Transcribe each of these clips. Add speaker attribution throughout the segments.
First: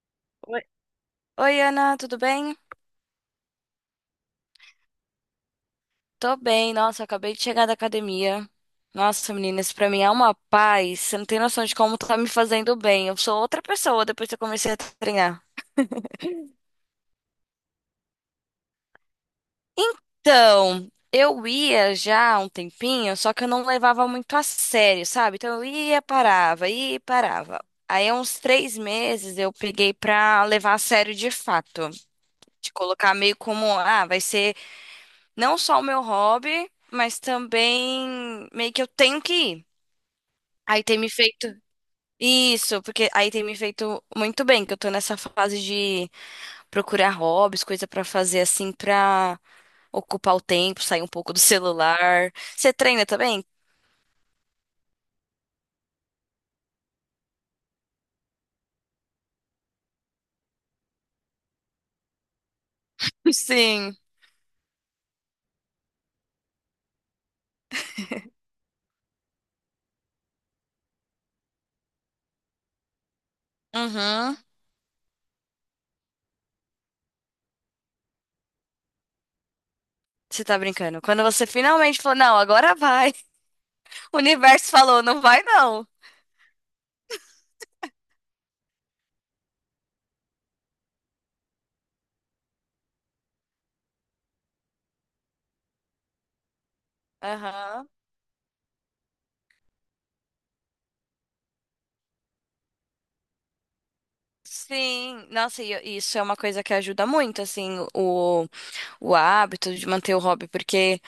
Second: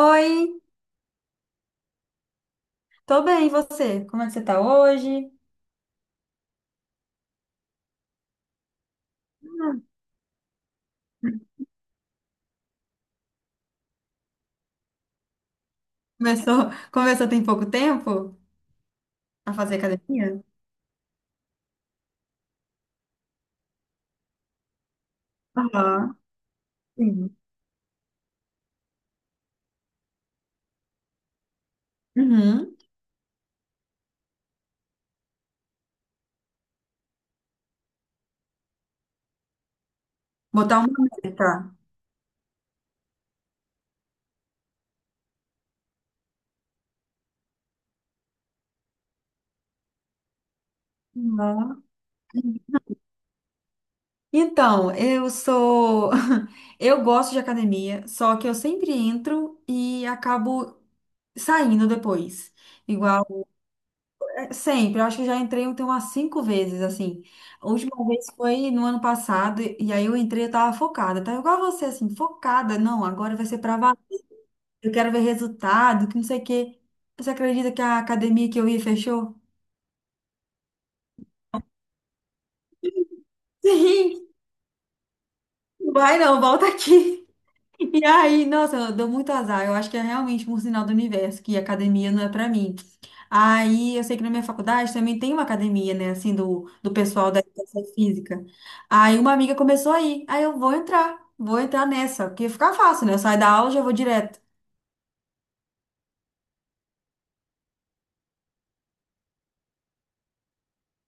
Speaker 1: Oi,
Speaker 2: Oi, oi, Ana, tudo bem?
Speaker 1: tô bem, e você? Como é que você tá hoje?
Speaker 2: Tô bem, nossa, acabei de chegar da academia. Nossa, menina, isso
Speaker 1: Hum.
Speaker 2: pra mim é uma paz. Você não tem noção de como tá me fazendo bem. Eu sou outra pessoa depois que eu comecei a treinar.
Speaker 1: Começou tem pouco tempo a fazer academia?
Speaker 2: Então, eu ia já há um tempinho, só que eu não levava muito a sério, sabe? Então eu ia,
Speaker 1: Aham,
Speaker 2: parava, ia e
Speaker 1: sim.
Speaker 2: parava. Aí, há uns três meses, eu peguei pra levar a sério de fato. De
Speaker 1: Uhum.
Speaker 2: colocar meio como, ah, vai ser. Não só o meu hobby, mas também meio que eu tenho que ir.
Speaker 1: Botar
Speaker 2: Aí
Speaker 1: uma
Speaker 2: tem me feito
Speaker 1: meta.
Speaker 2: isso, porque aí tem me feito muito bem, que eu tô nessa fase de procurar hobbies, coisa pra fazer assim pra ocupar o tempo, sair um pouco do
Speaker 1: Aham.
Speaker 2: celular. Você treina também?
Speaker 1: Então, eu sou. Eu gosto de academia, só que eu sempre entro e acabo saindo depois. Igual.
Speaker 2: Sim.
Speaker 1: Sempre, eu acho que eu já entrei tem umas cinco vezes, assim. A última vez foi no ano passado, e aí eu entrei, eu tava focada, tá igual você, assim, focada. Não, agora vai ser pra valer,
Speaker 2: Uhum.
Speaker 1: eu quero ver resultado, que não sei o quê. Você acredita que a academia que eu ia fechou?
Speaker 2: Você tá brincando. Quando você finalmente falou, não, agora vai. O
Speaker 1: Sim,
Speaker 2: universo falou, não vai não.
Speaker 1: vai não, volta aqui. E aí, nossa, eu dou muito azar. Eu acho que é realmente um sinal do universo que academia não é pra mim. Aí, eu sei que na minha faculdade também tem uma academia, né, assim, do pessoal da educação
Speaker 2: Aham.
Speaker 1: física. Aí, uma amiga começou a ir. Aí, vou entrar nessa, porque fica fácil, né? Eu saio da aula e já vou direto.
Speaker 2: Sim. Nossa, e isso é uma coisa que ajuda muito, assim, o hábito de manter o hobby, porque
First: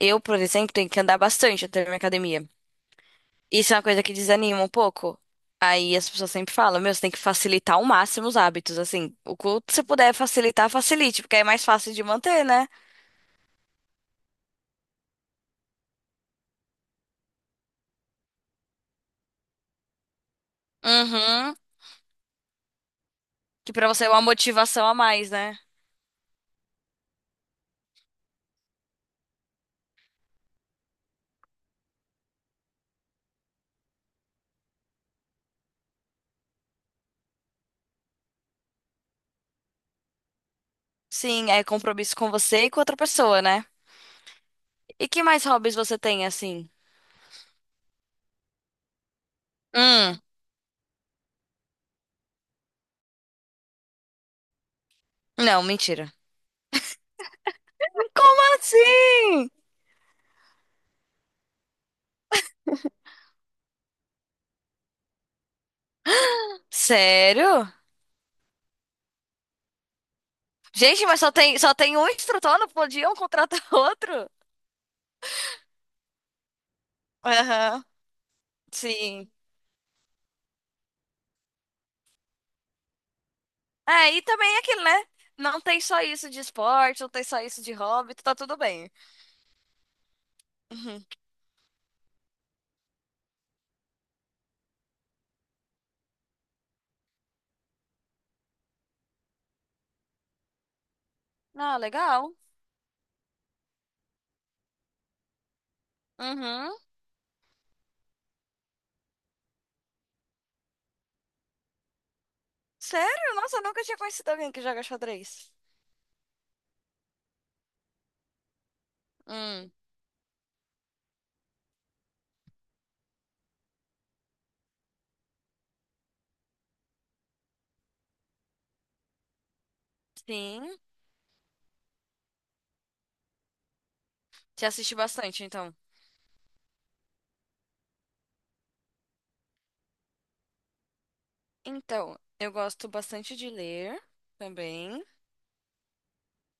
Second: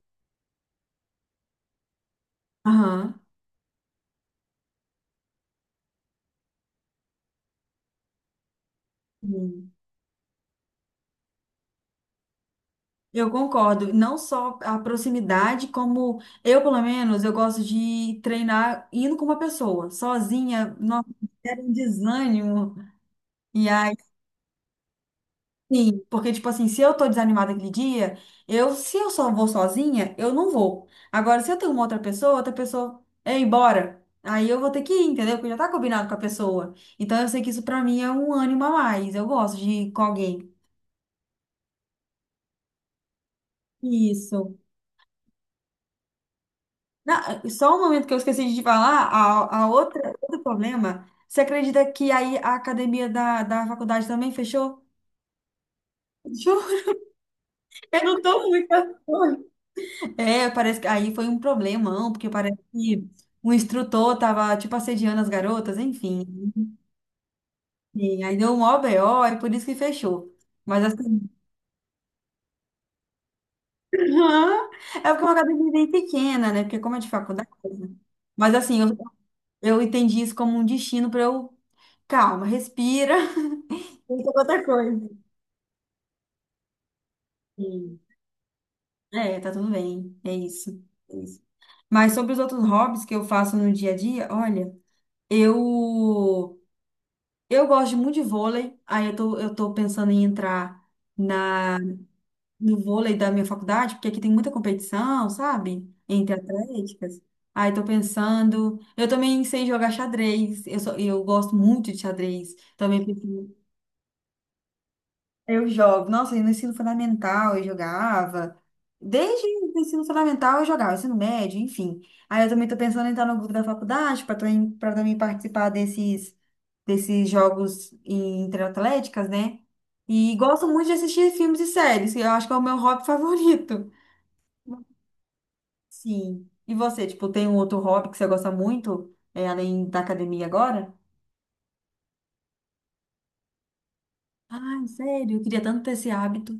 Speaker 2: eu, por exemplo, tenho que andar bastante até a minha academia.
Speaker 1: Aham.
Speaker 2: Isso é uma coisa que desanima um pouco. Aí as pessoas sempre falam, meu, você tem que facilitar ao máximo os hábitos, assim, o
Speaker 1: Sim.
Speaker 2: quanto você puder facilitar, facilite, porque aí é mais fácil de manter, né?
Speaker 1: Eu concordo. Não só a proximidade, como eu, pelo menos, eu gosto de treinar indo com uma pessoa, sozinha. Nossa,
Speaker 2: Uhum.
Speaker 1: era um desânimo. E
Speaker 2: Que pra
Speaker 1: aí,
Speaker 2: você é uma motivação a mais, né?
Speaker 1: sim, porque, tipo assim, se eu tô desanimada aquele dia, eu, se eu só vou sozinha, eu não vou. Agora, se eu tenho uma outra pessoa é embora, aí eu vou ter que ir, entendeu? Porque já tá combinado com a pessoa. Então, eu sei que isso pra mim é um ânimo a mais. Eu gosto de ir com alguém.
Speaker 2: Sim, é compromisso com você e com outra pessoa, né?
Speaker 1: Isso.
Speaker 2: E que mais hobbies você tem, assim?
Speaker 1: Na- só um momento que eu esqueci de te falar, a outra,
Speaker 2: Hum,
Speaker 1: outro problema, você acredita que aí a academia da faculdade também fechou?
Speaker 2: não, mentira.
Speaker 1: Fechou? Eu não tô
Speaker 2: Como
Speaker 1: muito...
Speaker 2: assim?
Speaker 1: É, parece que aí foi um problemão, porque parece que o instrutor tava, tipo, assediando as garotas, enfim.
Speaker 2: Sério?
Speaker 1: E aí deu um maior BO, é por isso que fechou. Mas
Speaker 2: Gente, mas
Speaker 1: assim,
Speaker 2: só tem um instrutor, não podiam contratar outro?
Speaker 1: aham, é porque é uma academia bem pequena, né? Porque como é de faculdade,
Speaker 2: Aham,
Speaker 1: né? Mas assim,
Speaker 2: sim.
Speaker 1: eu entendi isso como um destino para eu, calma, respira,
Speaker 2: É, e
Speaker 1: pensa em
Speaker 2: também é
Speaker 1: outra
Speaker 2: aquilo, né?
Speaker 1: coisa.
Speaker 2: Não tem só isso de esporte, não tem só isso
Speaker 1: E,
Speaker 2: de hobby, tá tudo bem.
Speaker 1: é, tá tudo bem, é isso,
Speaker 2: Uhum.
Speaker 1: é isso. Mas sobre os outros hobbies que eu faço no dia a dia, olha, eu Eu gosto muito de vôlei, aí eu tô pensando em entrar
Speaker 2: Ah,
Speaker 1: na,
Speaker 2: legal.
Speaker 1: no vôlei da minha faculdade, porque aqui tem muita competição, sabe? Entre
Speaker 2: Uhum.
Speaker 1: atléticas. Aí tô pensando. Eu também sei jogar xadrez, eu gosto muito de xadrez. Também
Speaker 2: Sério?
Speaker 1: pensei
Speaker 2: Nossa, eu nunca tinha conhecido alguém que joga xadrez.
Speaker 1: eu jogo. Nossa, e no ensino fundamental eu jogava. Desde
Speaker 2: Hum,
Speaker 1: o ensino fundamental eu jogava, ensino médio, enfim. Aí eu também tô pensando em entrar no grupo da faculdade para também participar desses, desses jogos em- interatléticas, né? E gosto
Speaker 2: sim.
Speaker 1: muito de assistir filmes e séries, que eu acho que é o meu hobby favorito.
Speaker 2: Te assisti bastante, então.
Speaker 1: Sim. E você, tipo, tem um outro hobby que você gosta muito, é, além da academia agora?
Speaker 2: Então, eu gosto bastante de ler
Speaker 1: Ai,
Speaker 2: também.
Speaker 1: sério, eu queria tanto ter esse hábito.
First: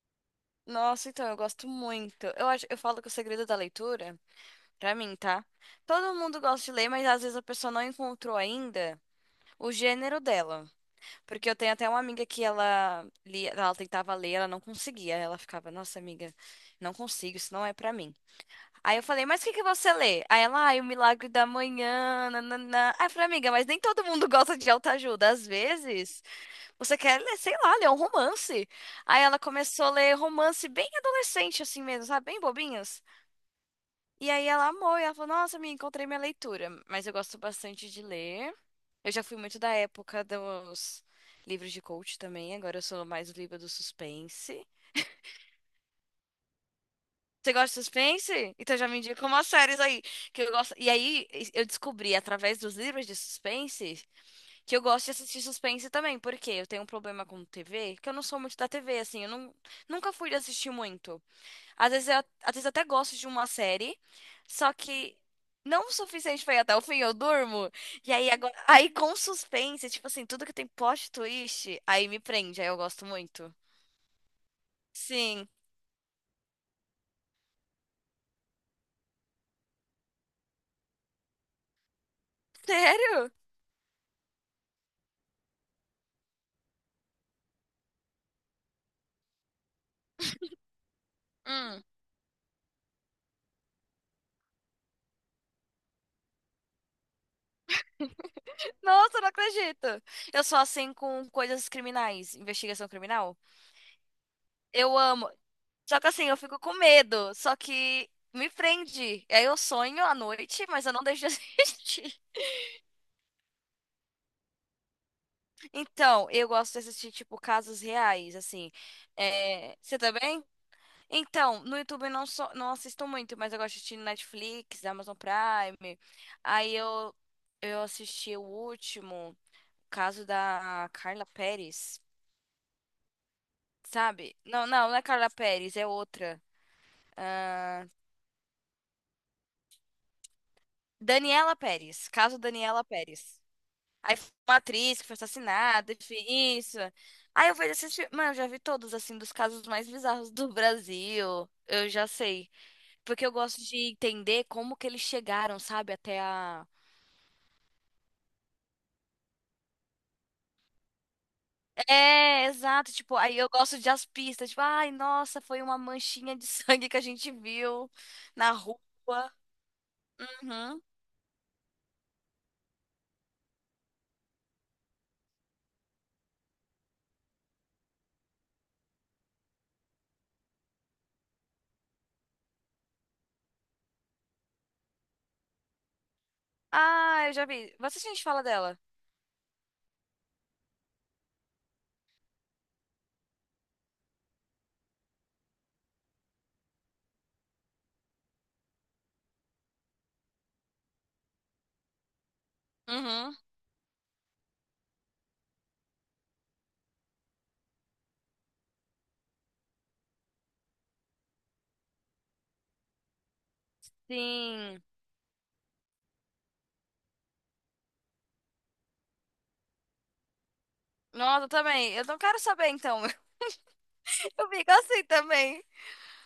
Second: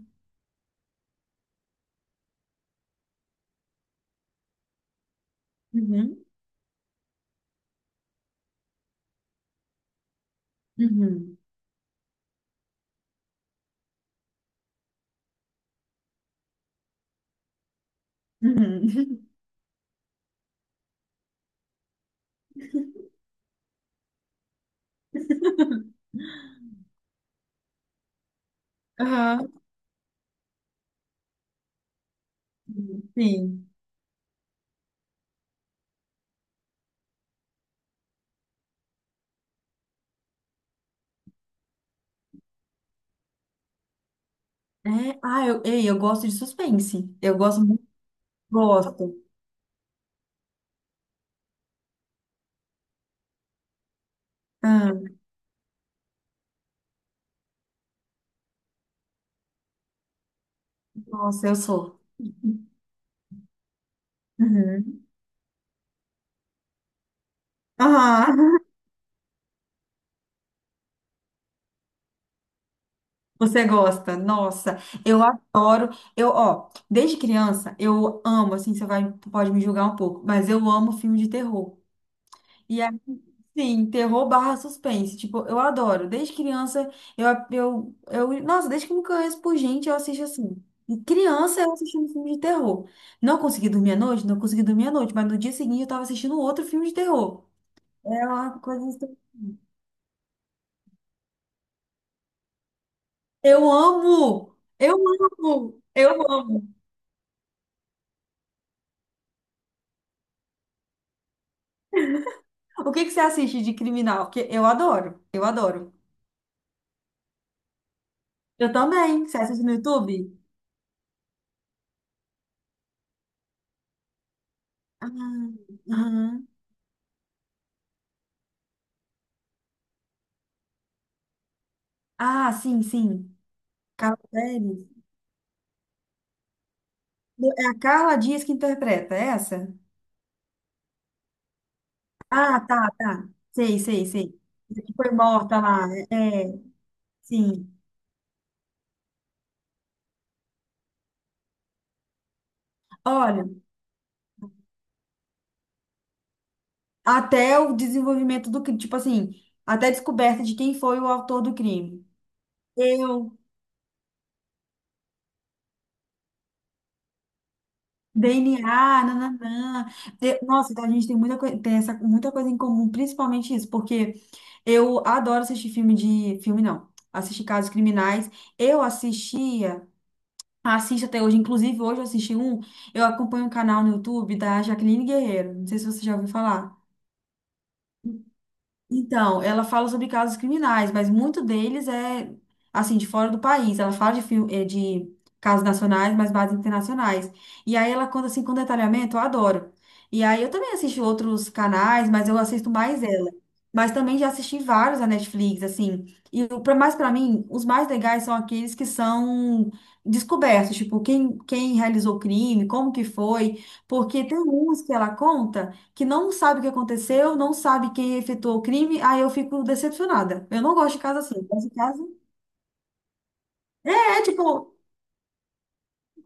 Speaker 2: Nossa, então, eu gosto muito. Eu acho, eu falo que o segredo da leitura. Pra mim, tá? Todo
Speaker 1: Uhum,
Speaker 2: mundo gosta de ler, mas às vezes a pessoa não encontrou ainda o gênero dela.
Speaker 1: uhum,
Speaker 2: Porque eu tenho até uma amiga que ela lia, ela tentava ler, ela não conseguia. Ela ficava, nossa amiga, não consigo, isso não é pra mim. Aí eu
Speaker 1: uhum.
Speaker 2: falei, mas o que que você lê? Aí ela, ai, o Milagre da Manhã, nananã. Aí eu falei, amiga, mas nem todo mundo gosta de autoajuda. Às vezes, você quer ler, sei lá, ler um romance. Aí ela
Speaker 1: Aham.
Speaker 2: começou a ler romance bem adolescente, assim mesmo, sabe? Bem bobinhos.
Speaker 1: Sim.
Speaker 2: E aí ela amou e ela falou: nossa, me encontrei minha leitura, mas eu gosto bastante de ler. Eu já fui muito da época dos livros de coach também, agora eu sou mais livro do suspense.
Speaker 1: É, ah, eu gosto de suspense. Eu
Speaker 2: Você
Speaker 1: gosto
Speaker 2: gosta de
Speaker 1: muito.
Speaker 2: suspense? Então já me
Speaker 1: Gosto.
Speaker 2: indica umas séries aí que eu gosto. E aí eu descobri através dos livros de suspense que eu gosto
Speaker 1: Ah,
Speaker 2: de assistir suspense também, porque eu tenho um problema com TV, que eu não sou, muito da TV assim, eu não, nunca fui de assistir muito.
Speaker 1: nossa, eu
Speaker 2: Às
Speaker 1: sou.
Speaker 2: vezes às vezes eu até gosto de uma série, só
Speaker 1: Uhum.
Speaker 2: que não o suficiente pra ir até o fim, eu durmo. E aí agora,
Speaker 1: Ah,
Speaker 2: aí com suspense, tipo assim, tudo que tem plot twist, aí me prende, aí eu gosto muito.
Speaker 1: você gosta? Nossa, eu
Speaker 2: Sim.
Speaker 1: adoro. Eu, ó, desde criança, eu amo, assim, você vai, pode me julgar um pouco, mas eu amo filme de terror. E aí,
Speaker 2: Sério?
Speaker 1: sim, terror barra suspense. Tipo, eu adoro. Desde criança, eu, eu. Nossa, desde que eu me conheço por gente, eu assisto assim. E criança, eu
Speaker 2: Hum.
Speaker 1: assistindo filme de terror. Não consegui dormir à noite? Não consegui dormir à noite, mas no dia seguinte eu tava assistindo outro filme de terror. É uma coisa assim-
Speaker 2: Nossa, não acredito. Eu sou assim com coisas criminais, investigação criminal.
Speaker 1: Eu amo! Eu
Speaker 2: Eu amo.
Speaker 1: amo!
Speaker 2: Só que assim,
Speaker 1: Eu
Speaker 2: eu fico com
Speaker 1: amo!
Speaker 2: medo, só que me prende. Aí eu sonho à noite, mas eu não deixo de assistir.
Speaker 1: O que que você assiste de criminal? Porque eu adoro. Eu adoro.
Speaker 2: Então, eu gosto de assistir, tipo, casos reais,
Speaker 1: Eu
Speaker 2: assim.
Speaker 1: também. Você assiste no
Speaker 2: É, você
Speaker 1: YouTube?
Speaker 2: também? Então, no YouTube eu não, sou, não assisto muito, mas eu gosto de assistir no Netflix,
Speaker 1: Ah,
Speaker 2: Amazon Prime.
Speaker 1: aham.
Speaker 2: Aí eu, eu assisti o último, o caso da Carla Pérez,
Speaker 1: Ah, sim, sim.
Speaker 2: sabe?
Speaker 1: Carrossel.
Speaker 2: Não é Carla Pérez, é outra.
Speaker 1: É a Carla Dias que interpreta, é essa?
Speaker 2: Daniela Pérez, caso
Speaker 1: Ah,
Speaker 2: Daniela
Speaker 1: tá, tá.
Speaker 2: Pérez.
Speaker 1: Sei, sei,
Speaker 2: Aí foi
Speaker 1: sei.
Speaker 2: uma
Speaker 1: Que
Speaker 2: atriz que
Speaker 1: foi
Speaker 2: foi
Speaker 1: morta lá.
Speaker 2: assassinada,
Speaker 1: É,
Speaker 2: enfim,
Speaker 1: é,
Speaker 2: isso. Aí eu
Speaker 1: sim.
Speaker 2: vejo esses filmes. Mano, eu já vi todos, assim, dos casos mais bizarros do Brasil. Eu já sei. Porque eu
Speaker 1: Olha,
Speaker 2: gosto de entender como que eles chegaram, sabe, até a.
Speaker 1: até o desenvolvimento do crime, tipo assim, até a descoberta de quem foi o autor do crime.
Speaker 2: É, exato. Tipo,
Speaker 1: Eu,
Speaker 2: aí eu gosto de as pistas. Tipo, ai, nossa, foi uma manchinha de sangue que a gente viu na rua.
Speaker 1: DNA, nananã. Eu- nossa,
Speaker 2: Uhum.
Speaker 1: então a gente tem muita coisa, tem essa, muita coisa em comum, principalmente isso, porque eu adoro assistir filme de, filme não, assistir casos criminais. Eu assistia assisto até hoje. Inclusive, hoje eu assisti um. Eu acompanho um canal no YouTube da Jaqueline Guerreiro. Não sei se você já ouviu falar.
Speaker 2: Ah, eu já vi. Você a gente fala dela?
Speaker 1: Então, ela fala sobre casos criminais, mas muito deles é, assim, de fora do país. Ela fala de, fil- eh, de casos nacionais, mas bases internacionais. E aí ela conta, assim, com detalhamento, eu adoro. E aí eu também assisto outros canais, mas eu assisto mais ela.
Speaker 2: Uhum.
Speaker 1: Mas também já assisti vários da Netflix, assim. E o pra- mas para mim, os mais legais são aqueles que são descobertos, tipo, quem realizou o crime, como que foi. Porque tem uns
Speaker 2: Sim.
Speaker 1: que ela conta que não sabe o que aconteceu, não sabe quem efetuou o crime, aí eu fico decepcionada. Eu não gosto de casa assim. Eu
Speaker 2: Nossa, eu
Speaker 1: gosto de
Speaker 2: também.
Speaker 1: casa.
Speaker 2: Eu não quero saber, então.
Speaker 1: É,
Speaker 2: Eu fico
Speaker 1: tipo,
Speaker 2: assim também.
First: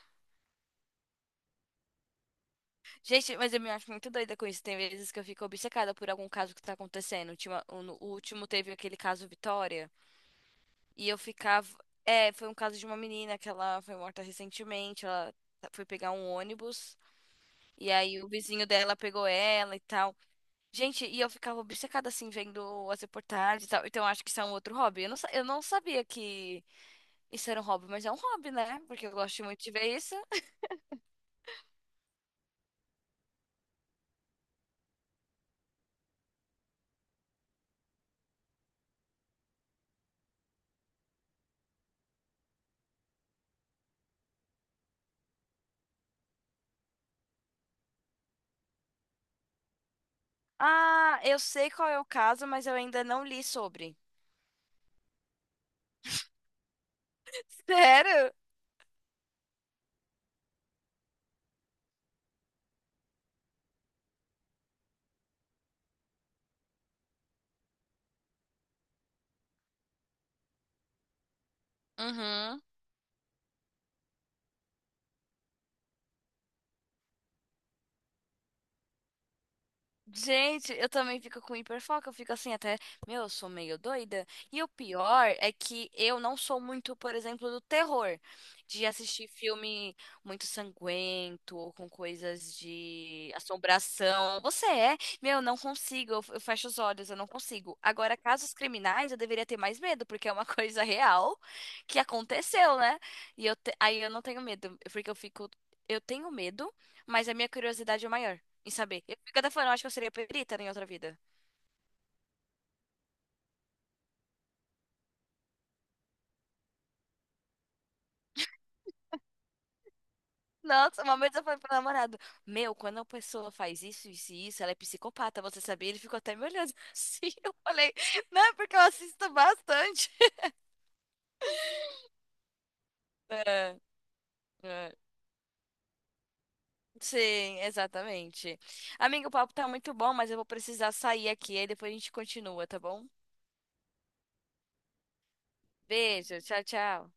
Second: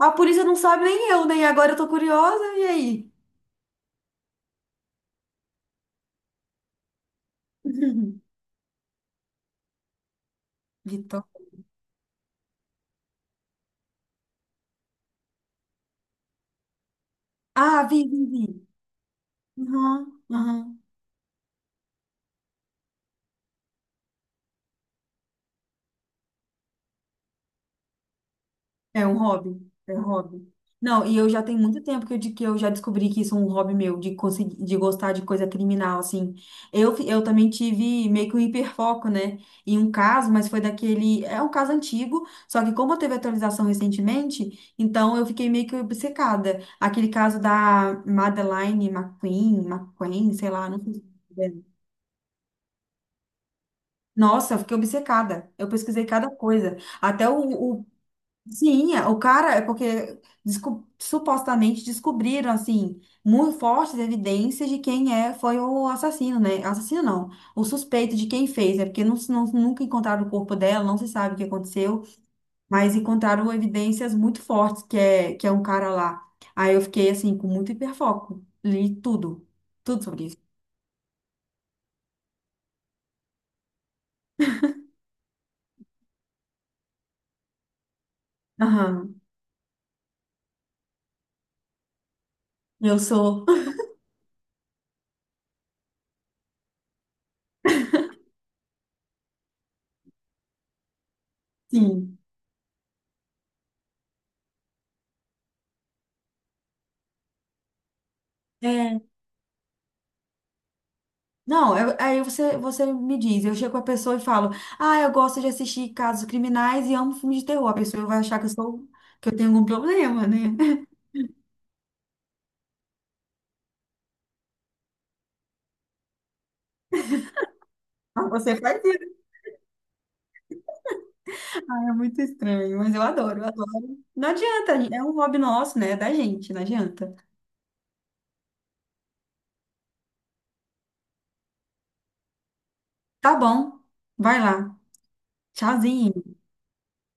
Speaker 1: a polícia não sabe nem eu, nem agora eu tô curiosa, e aí?
Speaker 2: Gente, mas eu me acho muito doida com isso. Tem vezes que eu fico obcecada por algum caso que tá acontecendo. Ultima- O no- o último teve aquele caso Vitória. E eu
Speaker 1: Vitor.
Speaker 2: ficava. É, foi um caso de uma menina que ela foi morta recentemente. Ela foi pegar um ônibus.
Speaker 1: Ah,
Speaker 2: E
Speaker 1: vi,
Speaker 2: aí
Speaker 1: vi,
Speaker 2: o
Speaker 1: vi.
Speaker 2: vizinho dela pegou ela e tal.
Speaker 1: Aham, aham.
Speaker 2: Gente, e eu ficava obcecada assim, vendo as reportagens e tal. Então acho que isso é um outro hobby. Eu não sabia que. Isso era um hobby, mas é um hobby, né?
Speaker 1: É
Speaker 2: Porque eu
Speaker 1: um
Speaker 2: gosto
Speaker 1: hobby,
Speaker 2: muito de ver
Speaker 1: é um
Speaker 2: isso.
Speaker 1: hobby. Não, e eu já tenho muito tempo que eu, de- que eu já descobri que isso é um hobby meu, de conseguir, de gostar de coisa criminal, assim. Eu, fi- eu também tive meio que um hiperfoco, né, em um caso, mas foi daquele, é um caso antigo, só que como teve atualização recentemente, então eu fiquei meio que obcecada. Aquele caso da Madeleine sei lá, não
Speaker 2: Ah, eu
Speaker 1: sei.
Speaker 2: sei qual é o caso, mas eu ainda não li sobre.
Speaker 1: Nossa, eu fiquei obcecada. Eu pesquisei cada coisa. Até o,
Speaker 2: Sério?
Speaker 1: sim, é, o cara é porque desco- supostamente descobriram assim muito fortes evidências de quem é foi o assassino, né? Assassino não, o suspeito de quem fez, né? Porque não, se- não- nunca encontraram o corpo dela, não se sabe o que aconteceu,
Speaker 2: Uhum.
Speaker 1: mas encontraram evidências muito fortes que é um cara lá. Aí eu fiquei assim com muito hiperfoco, li tudo, tudo sobre isso.
Speaker 2: Gente, eu também fico com hiperfoco, eu fico assim até, meu, eu sou meio doida. E o pior é que eu não sou muito, por exemplo, do terror, de
Speaker 1: Aham,
Speaker 2: assistir filme muito sanguento ou com coisas
Speaker 1: eu
Speaker 2: de
Speaker 1: sou,
Speaker 2: assombração. Você é? Meu, eu não consigo, eu fecho os olhos, eu não consigo. Agora, casos criminais, eu deveria ter mais medo, porque é uma coisa real que
Speaker 1: sim.
Speaker 2: aconteceu, né? E aí eu não tenho medo, porque eu fico, eu tenho medo, mas a minha curiosidade é maior em
Speaker 1: É
Speaker 2: saber. Eu fico até falando, eu acho que eu seria perita né, em outra vida.
Speaker 1: não, eu- aí você me diz, eu chego com a pessoa e falo, ah, eu gosto de assistir casos criminais e amo filmes de terror. A pessoa vai achar que eu sou, que eu tenho algum problema, né?
Speaker 2: Nossa, uma vez eu falei pro namorado, meu, quando a pessoa faz isso, isso e isso, ela é psicopata, você sabia? Ele ficou até me olhando assim. Eu falei, não, é
Speaker 1: Você
Speaker 2: porque
Speaker 1: faz
Speaker 2: eu
Speaker 1: isso,
Speaker 2: assisto bastante.
Speaker 1: ah, é muito estranho, mas eu adoro, eu
Speaker 2: É,
Speaker 1: adoro. Não adianta,
Speaker 2: é.
Speaker 1: é um hobby nosso, né? É da gente, não adianta.
Speaker 2: Sim, exatamente. Amigo, o papo tá muito bom, mas eu vou precisar sair aqui, aí depois a gente continua, tá bom?
Speaker 1: Tá bom, vai lá. Tchauzinho.
Speaker 2: Beijo, tchau, tchau.